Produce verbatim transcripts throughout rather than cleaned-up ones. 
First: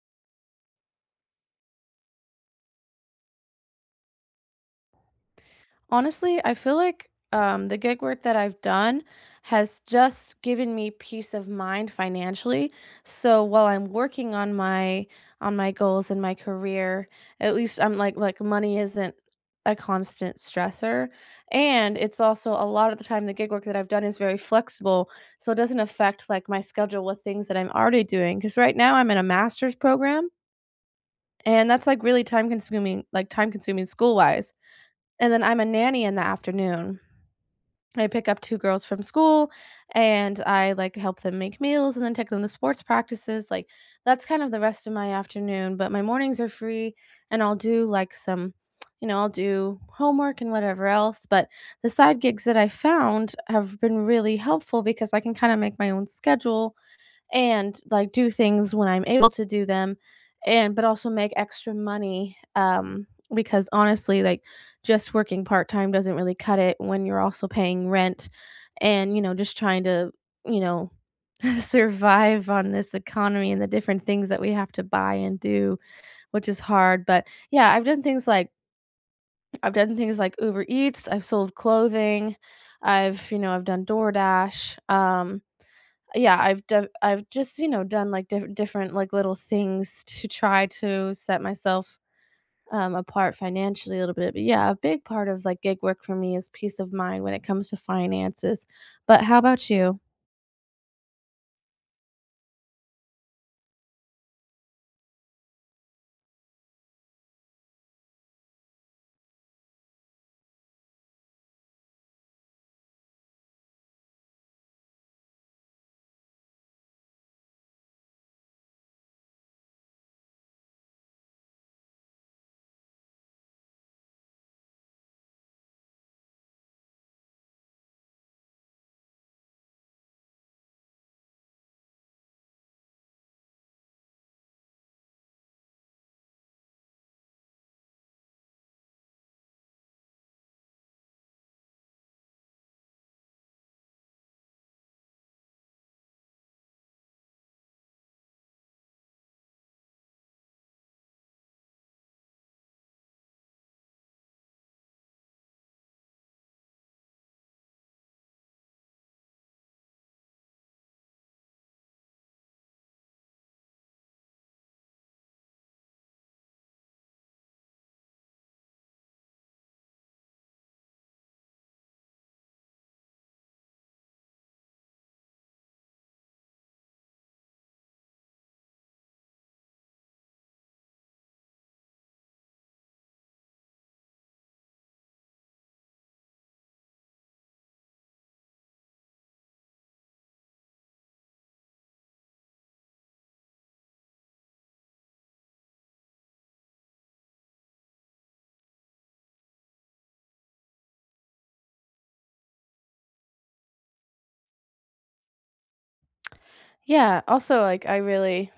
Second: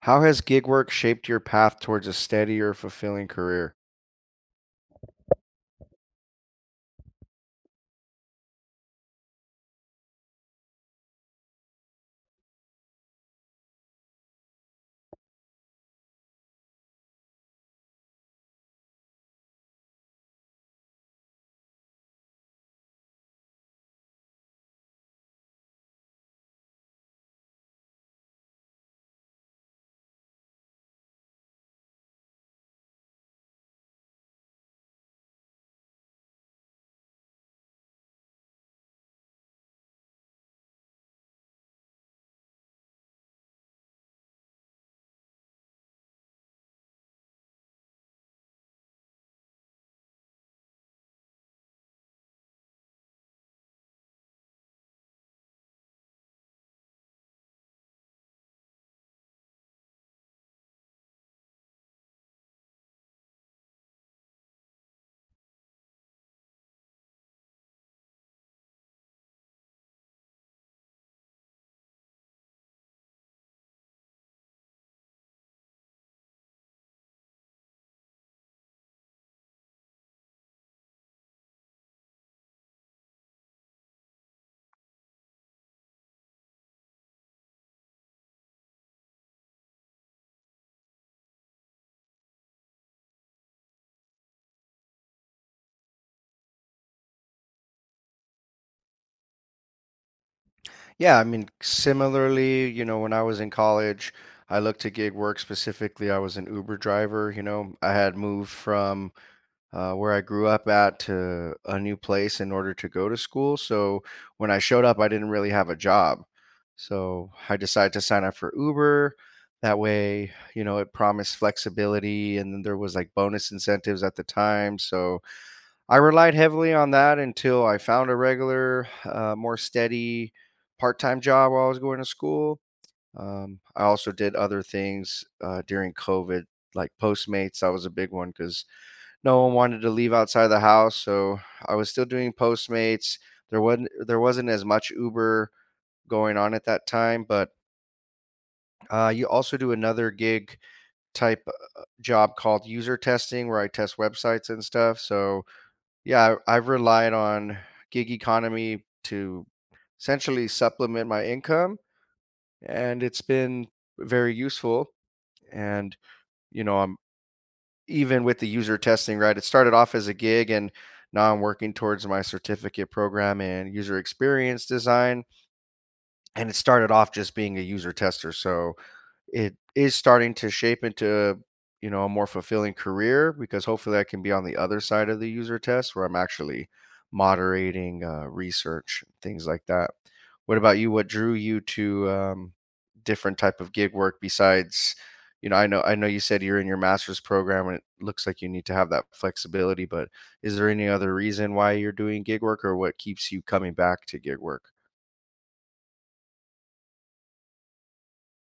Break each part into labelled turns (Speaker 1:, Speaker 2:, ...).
Speaker 1: How has gig work shaped your path towards a steadier, fulfilling career?
Speaker 2: Honestly, I feel like um, the gig work that I've done has just given me peace of mind financially. So while I'm working on my on my goals and my career, at least I'm like like money isn't a constant stressor. And it's also a lot of the time the gig work that I've done is very flexible, so it doesn't affect like my schedule with things that I'm already doing. Because right now I'm in a master's program, and that's like really time consuming, like time consuming school wise. And then I'm a nanny in the afternoon. I pick up two girls from school, and I, like, help them make meals and then take them to sports practices, like, that's kind of the rest of my afternoon, but my mornings are free, and I'll do, like, some you know, I'll do homework and whatever else, but the side gigs that I found have been really helpful because I can kinda make my own schedule and like do things when I'm able to do them and but also make extra money um because honestly like just working part-time doesn't really cut it when you're also paying rent and you know just trying to you know survive on this economy and the different things that we have to buy and do, which is hard. But yeah, I've done things like I've done things like Uber Eats. I've sold clothing. I've you know I've done DoorDash. Um yeah, I've def I've just, you know, done, like, diff different, like, little things to try to set myself, um, apart financially a little bit, but yeah, a big part of, like, gig work for me is peace of mind when it comes to finances, but how about you?
Speaker 1: Yeah, I mean, similarly, you know, when I was in college, I looked at gig work specifically. I was an Uber driver. You know, I had moved from uh, where I grew up at to a new place in order to go to school. So when I showed up, I didn't really have a job. So I decided to sign up for Uber. That way, you know, it promised flexibility and then there was like bonus incentives at the time. So I relied heavily on that until I found a regular, uh, more steady part-time job while I was going to school. Um, I also did other things uh, during COVID, like Postmates. That was a big one because no one wanted to leave outside the house, so I was still doing Postmates. There wasn't there wasn't as much Uber going on at that time, but uh, you also do another gig type uh, job called user testing, where I test websites and stuff. So yeah, I- I've relied on gig economy to essentially supplement my income, and it's been very useful. And, you know, I'm even with the user testing, right? It started off as a gig, and now I'm working towards my certificate program in user experience design. And it started off just being a user tester. So it is starting to shape into, you know, a more fulfilling career because hopefully I can be on the other side of the user test where I'm actually moderating uh, research, things like that. What about you? What drew you to um, different type of gig work besides, you know, I know I know you said you're in your master's program and it looks like you need to have that flexibility, but is there any other reason why you're doing gig work or what keeps you coming back to gig work?
Speaker 2: Yeah, also, like, I really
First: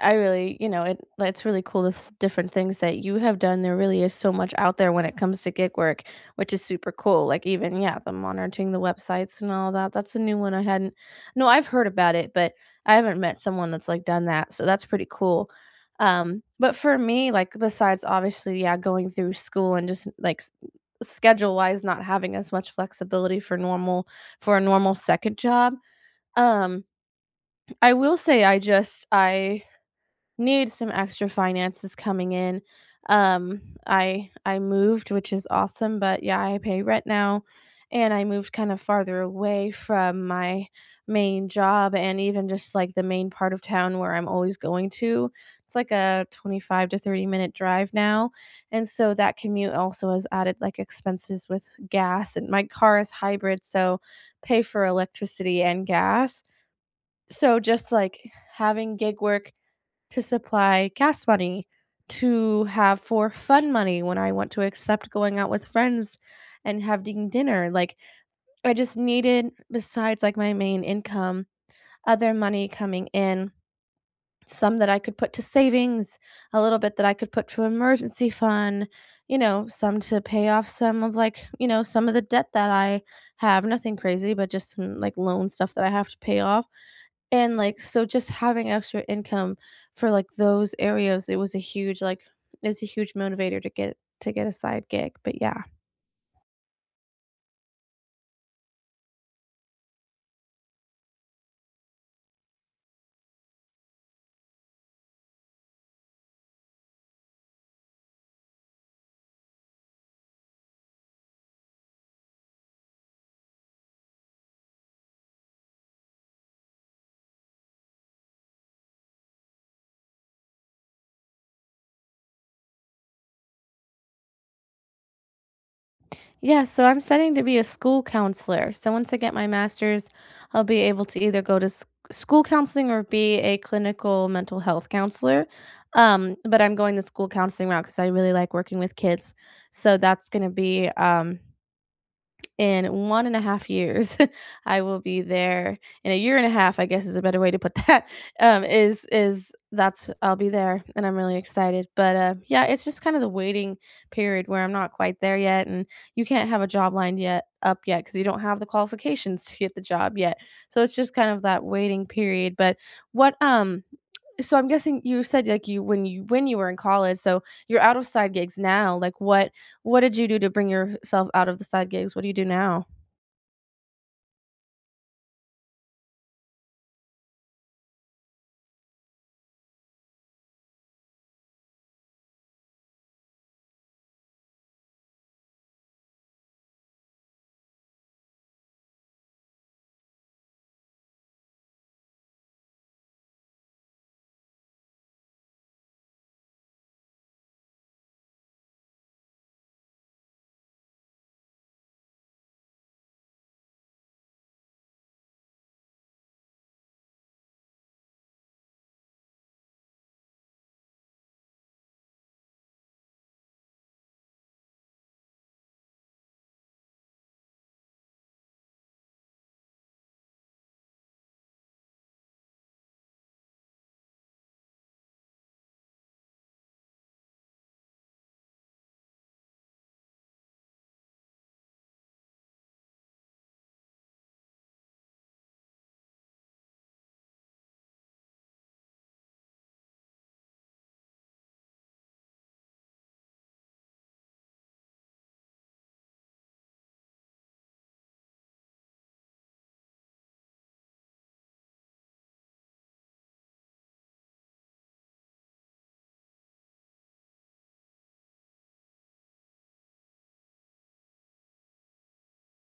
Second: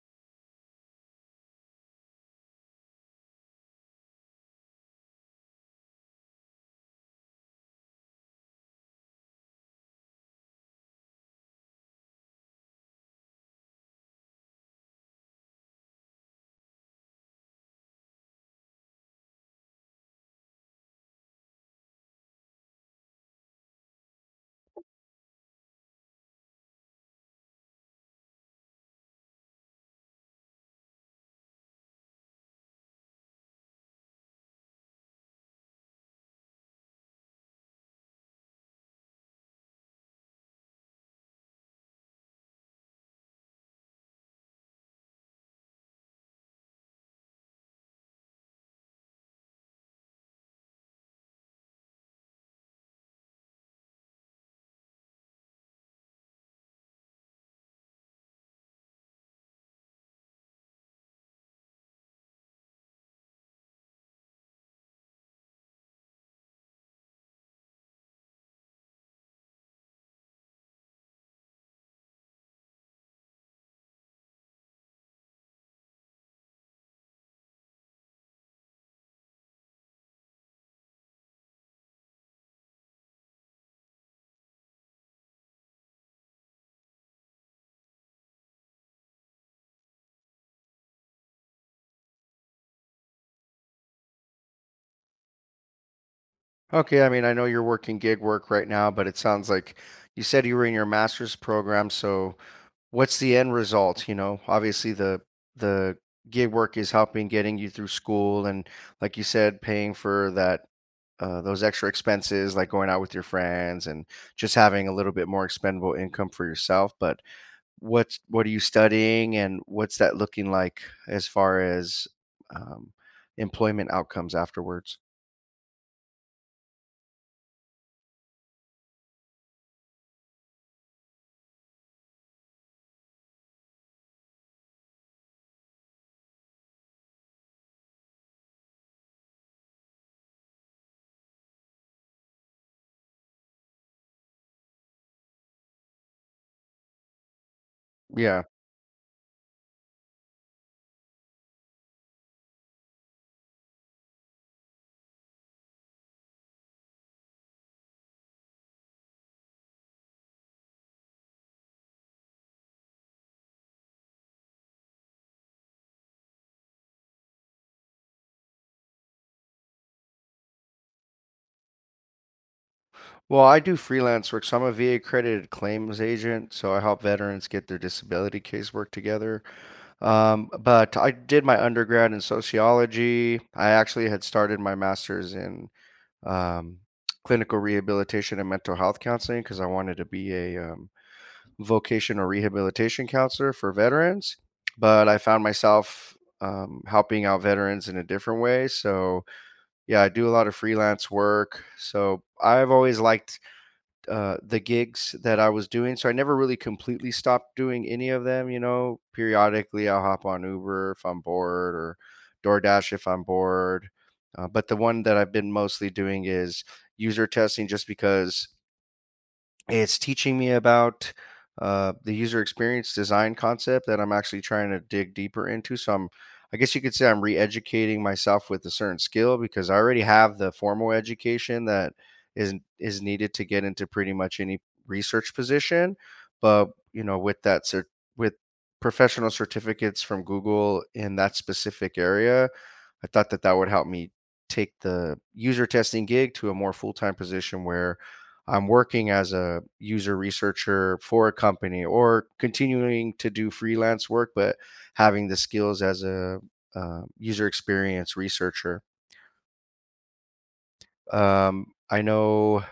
Speaker 2: I really, you know, it it's really cool this different things that you have done. There really is so much out there when it comes to gig work, which is super cool, like, even, yeah, the monitoring the websites and all that, that's a new one I hadn't. No, I've heard about it, but I haven't met someone that's, like, done that, so that's pretty cool, um, but for me, like, besides obviously, yeah, going through school and just, like, schedule-wise not having as much flexibility for normal for a normal second job, um I will say I just I need some extra finances coming in. Um, I I moved, which is awesome, but yeah, I pay rent now, and I moved kind of farther away from my main job and even just like the main part of town where I'm always going to. It's like a twenty-five to thirty minute drive now. And so that commute also has added like expenses with gas, and my car is hybrid, so pay for electricity and gas, so just like having gig work to supply gas money, to have for fun money when I want to accept going out with friends and having dinner. Like, I just needed, besides like my main income, other money coming in, some that I could put to savings, a little bit that I could put to emergency fund, you know, some to pay off some of like, you know, some of the debt that I have. Nothing crazy, but just some like loan stuff that I have to pay off. And, like, so just having extra income for, like, those areas, it was a huge, like, it's a huge motivator to get to get a side gig, but yeah.
Speaker 1: Okay, I mean, I know you're working gig work right now, but it sounds like you said you were in your master's program, so what's the end result, you know? Obviously the the gig work is helping getting you through school and like you said, paying for that uh, those extra expenses like going out with your friends and just having a little bit more expendable income for yourself, but what's what are you studying and what's that looking like as far as um, employment outcomes afterwards?
Speaker 2: Yeah, so I'm studying to be a school counselor. So once I get my master's, I'll be able to either go to s school counseling or be a clinical mental health counselor. Um, but I'm going the school counseling route because I really like working with kids. So that's gonna be, um in one and a half years, I will be there in a year and a half, I guess, is a better way to put that.
Speaker 1: Yeah.
Speaker 2: um, is is that's I'll be there, and I'm really excited, but, uh, yeah, it's just kind of the waiting period where I'm not quite there yet, and you can't have a job lined yet up yet because you don't have the qualifications to get the job yet, so it's just kind of that waiting period, but what, um so I'm guessing you said like you when you when you were in college, so you're out of side gigs now. Like, what what did you do to bring yourself out of the side gigs? What do you do now?
Speaker 1: Well, I do freelance work. So I'm a V A accredited claims agent. So I help veterans get their disability casework together. Um, but I did my undergrad in sociology. I actually had started my master's in um, clinical rehabilitation and mental health counseling because I wanted to be a um, vocational rehabilitation counselor for veterans. But I found myself um, helping out veterans in a different way. So yeah, I do a lot of freelance work. So I've always liked uh, the gigs that I was doing. So I never really completely stopped doing any of them. You know, periodically I'll hop on Uber if I'm bored or DoorDash if I'm bored. Uh, but the one that I've been mostly doing is user testing just because it's teaching me about, uh, the user experience design concept that I'm actually trying to dig deeper into. So I'm I guess you could say I'm re-educating myself with a certain skill because I already have the formal education that is is needed to get into pretty much any research position. But you know, with that cert- with professional certificates from Google in that specific area, I thought that that would help me take the user testing gig to a more full-time position where I'm working as a user researcher for a company or continuing to do freelance work, but having the skills as a uh, user experience researcher. Um, I know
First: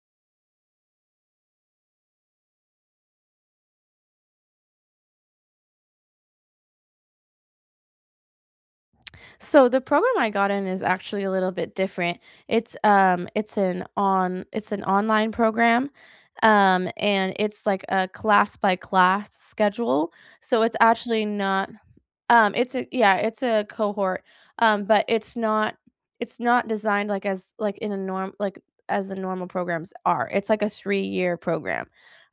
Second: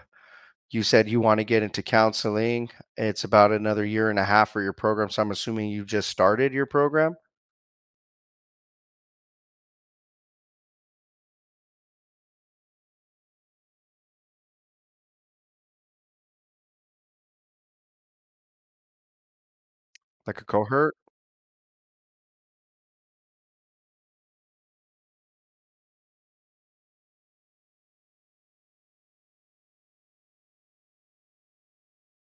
Speaker 1: you said you want to get into counseling. It's about another year and a half for your program. So I'm assuming you just started your program.
Speaker 2: So the program I got in is actually a little bit different. It's um it's an on it's an online program, um, and it's like a class by class schedule.
Speaker 1: Like a
Speaker 2: So it's
Speaker 1: cohort.
Speaker 2: actually not um, it's a yeah, it's a cohort, um, but it's not it's not designed like as like in a norm like as the normal programs are. It's like a three-year program.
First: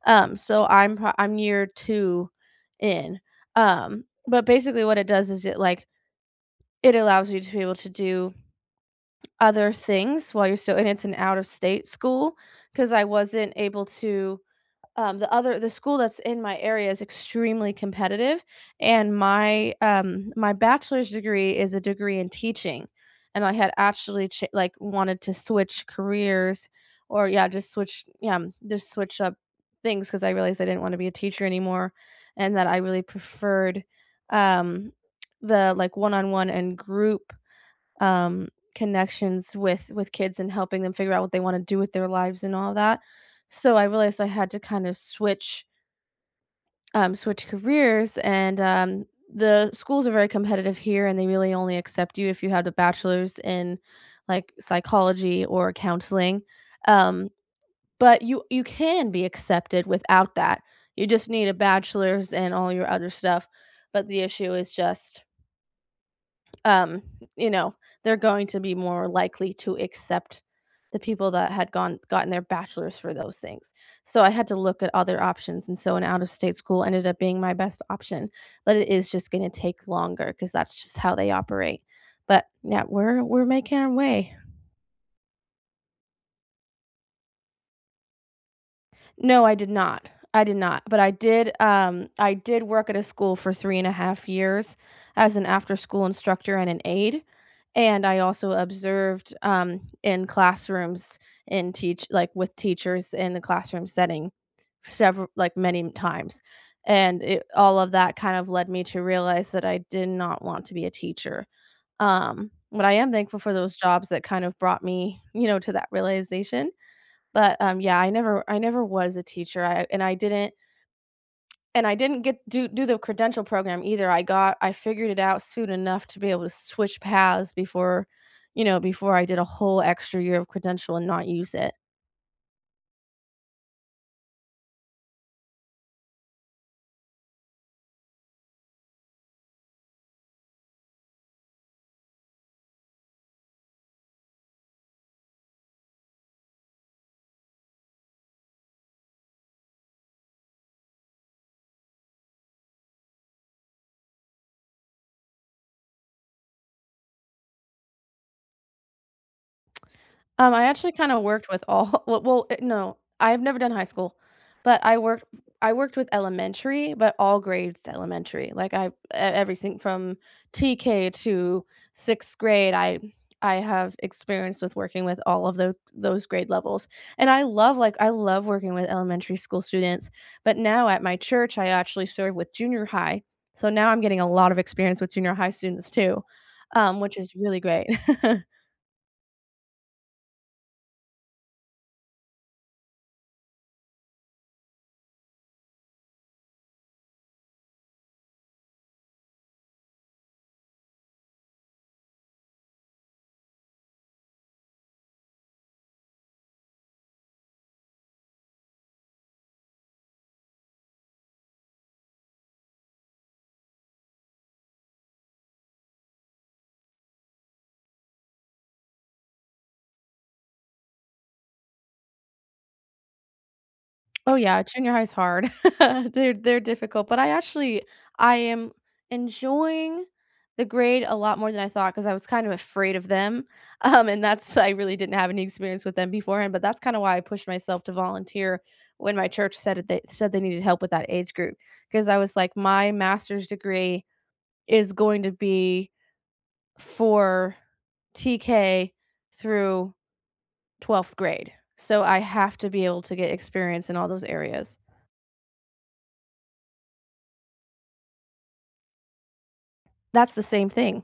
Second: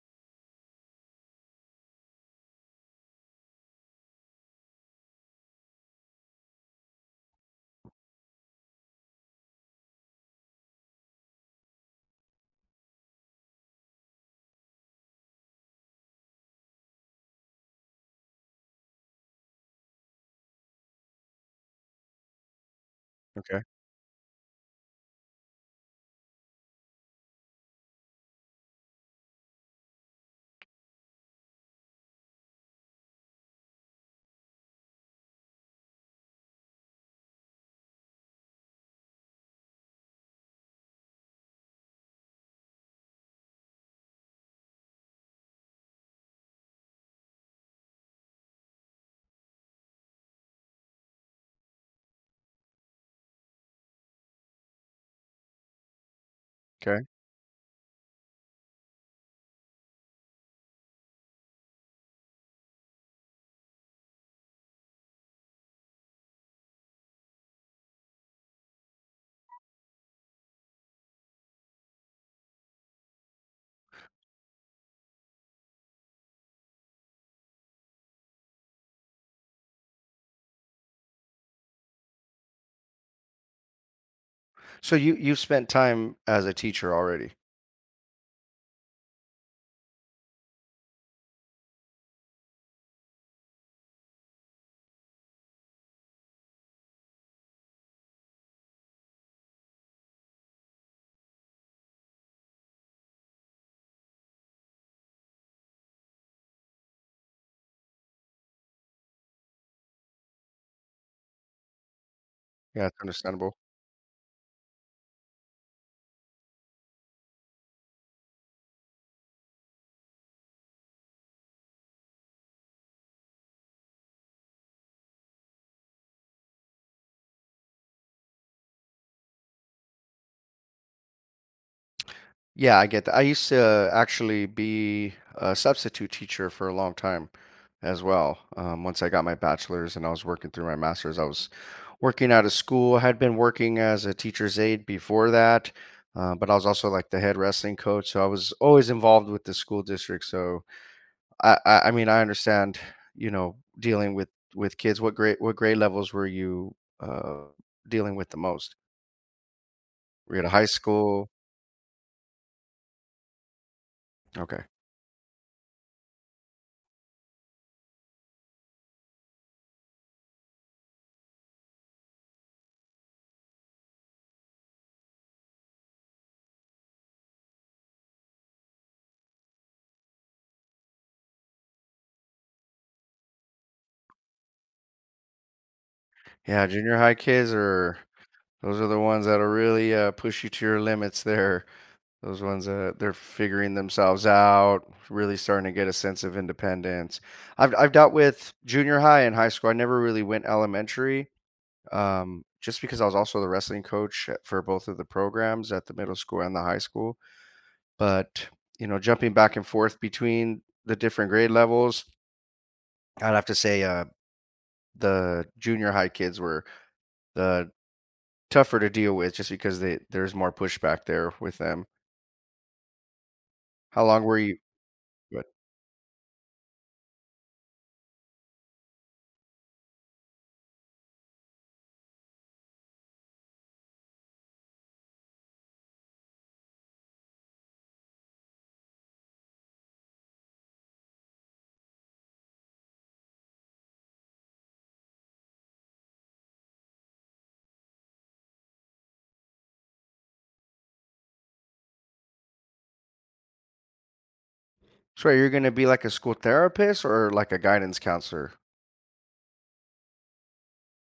Speaker 2: Um, so I'm pro- I'm year two in. Um, but basically what it does is it like it allows you to be able to do other things while you're still, and it's an out of state school because I wasn't able to, um, the other the school that's in my area is extremely competitive, and my um my bachelor's degree is a degree in teaching, and I
Speaker 1: Okay.
Speaker 2: had actually ch- like wanted to switch careers or yeah just switch, yeah, um, just switch up things because I realized I didn't want to be a teacher anymore, and that I really preferred, um, the like one-on-one and group, um, connections with with kids and helping them figure out what they want to do with their lives and all that. So I realized I had to kind of switch um, switch careers, and um, the schools are very competitive here, and they really only accept you if you have a bachelor's in like psychology or counseling.
Speaker 1: Okay.
Speaker 2: Um, but you you can be accepted without that. You just need a bachelor's and all your other stuff. But the issue is just, um, you know, they're going to be more likely to accept the people that had gone gotten their bachelor's for those things. So I had to look at other options, and so an out-of-state school ended up being my best option, but it is just gonna take longer because that's just how they operate. But yeah, we're we're making our way.
Speaker 1: So you you've spent time as a teacher already.
Speaker 2: No, I did not. I did not, but I did, um, I did work at a school for three and a half years as an after-school instructor and an aide, and I also observed, um, in classrooms in teach like, with teachers in the classroom setting several like, many times, and it all of that kind of led me to realize that I did not want to be a teacher, um, but
Speaker 1: Yeah,
Speaker 2: I
Speaker 1: it's
Speaker 2: am thankful for
Speaker 1: understandable.
Speaker 2: those jobs that kind of brought me, you know, to that realization. But, um, yeah, I never I never was a teacher, I and I didn't and I didn't get do do the credential program either. I got I figured it out soon enough to be able to switch paths before, you know, before I did a whole extra year of credential and not use it.
Speaker 1: Yeah, I get that. I used to actually be a substitute teacher for a long time as well. Um, once I got my bachelor's and I was working through my master's, I was working out of school. I had been working as a teacher's aide before that, uh, but I was also like the head wrestling coach, so I was always involved with the school district, so I, I I mean, I understand, you know, dealing with with kids. What grade what grade levels were you uh dealing with the most? Were you at a
Speaker 2: Um, I
Speaker 1: high
Speaker 2: actually kinda
Speaker 1: school?
Speaker 2: worked with all. Well well, eh, no, I've never done high school,
Speaker 1: Okay.
Speaker 2: but I worked I worked with elementary, but all grades elementary, like, I e everything from T K to sixth grade. I I have experience with working with all of those those grade levels, and I love, like, I love working with elementary school students, but now at my church, I actually serve with junior high, so now I'm getting a lot of experience with junior high students too,
Speaker 1: Yeah, junior
Speaker 2: um,
Speaker 1: high
Speaker 2: which is
Speaker 1: kids
Speaker 2: really great.
Speaker 1: are those are the ones that'll really uh, push you to your limits there. Those ones that they're figuring themselves out, really starting to get a sense of independence. I've I've dealt with junior high and high school. I never really went elementary. Um, just because I was also the wrestling coach at- for both of the programs at the middle school and the high school. But, you know, jumping back and forth between the different grade levels, I'd have to say, uh, the junior high kids were the tougher to deal with just because they there's more pushback there with them. How long
Speaker 2: Oh,
Speaker 1: were you
Speaker 2: yeah, junior high's
Speaker 1: but
Speaker 2: hard. They're they're difficult, but I actually I am enjoying the grade a lot more than I thought because I was kind of afraid of them, um, and that's I really didn't have any experience with them beforehand, but that's kinda why I pushed myself to volunteer when my church said it they said they needed help with that age group because I was like, "My master's degree is going to be for T K through twelfth grade, so I have to be able to get experience in all those areas."
Speaker 1: so you're gonna be like a school therapist or like a guidance counselor?
Speaker 2: That's the same thing.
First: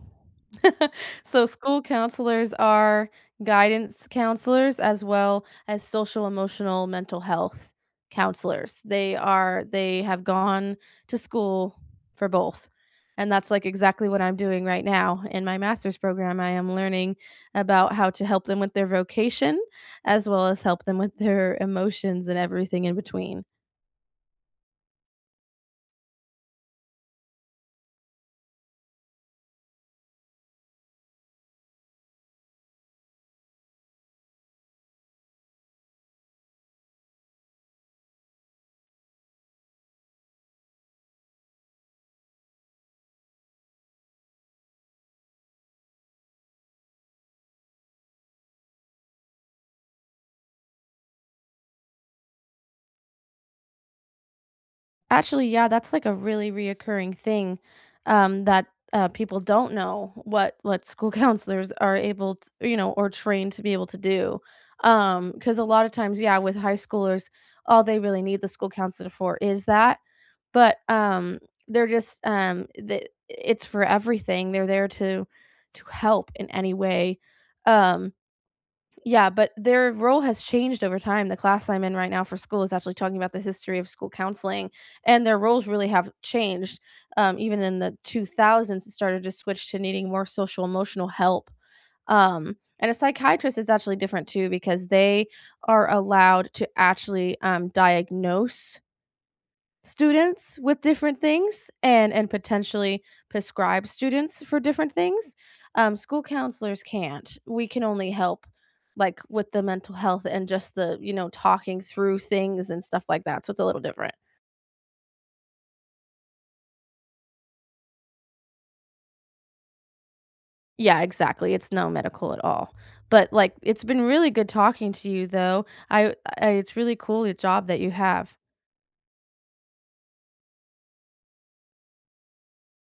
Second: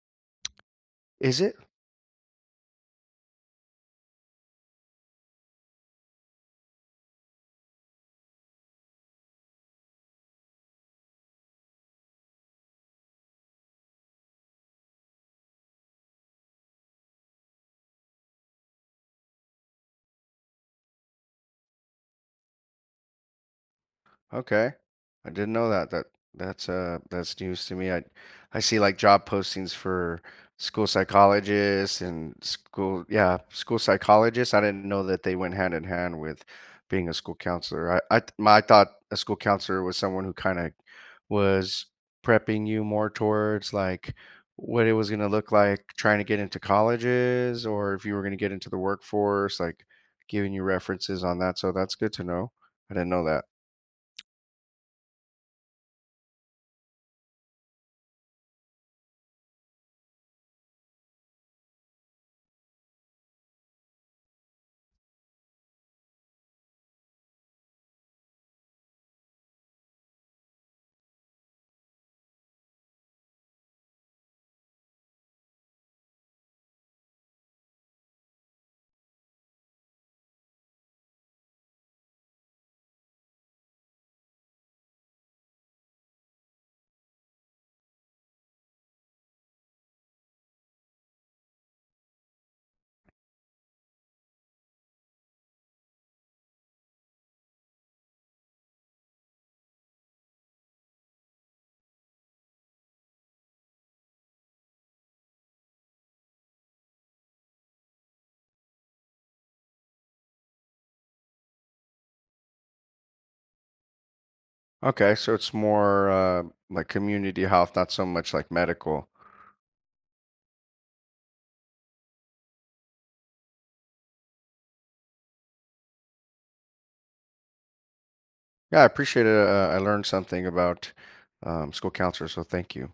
Speaker 1: Is
Speaker 2: So,
Speaker 1: it?
Speaker 2: school counselors are guidance counselors as well as social, emotional, mental health counselors. They are they have gone to school for both, and that's, like, exactly what I'm doing right now. In my master's program, I am learning about how to help them with their vocation as well as help them with their emotions and everything in between.
Speaker 1: Okay. I didn't know that. That that's uh that's news to me. I I see like job postings for school psychologists and school yeah, school psychologists. I didn't know that they went hand in hand with being a school counselor. I I th- my, I thought a school counselor was someone who kind of was prepping you more towards like what it was going to look like trying to get into colleges or if you were going to get into the workforce, like giving you references on that. So that's good to know. I didn't know that.
Speaker 2: Actually, yeah, that's like a really reoccurring thing, um, that, uh, people don't know what what school counselors are able to, you know, or trained to be able to do. Um, because a lot of times, yeah, with high schoolers, all they really need the school counselor for is that. But um, they're just um, the, it's for everything. They're there to to help in any way. Um, yeah, but their role has changed over time. The class I'm in right now for school is actually talking about the history of school counseling, and their roles really have changed. Um, even in the two thousands, it started to switch to needing more social emotional help. Um, and a psychiatrist is actually different too because they are allowed to actually, um, diagnose students with different things, and and potentially prescribe students for different things. Um, school counselors can't. We can only help like with the mental health and just the, you know, talking through things and stuff like that, so it's a little different.
Speaker 1: Okay, so it's more uh, like community health, not so much like medical.
Speaker 2: Yeah, exactly, it's no medical at all. But like, it's been really good talking to you though. I, I it's really cool the job that you have.
Speaker 1: Yeah, I appreciate it. Uh, I learned something about um, school counselors, so thank you.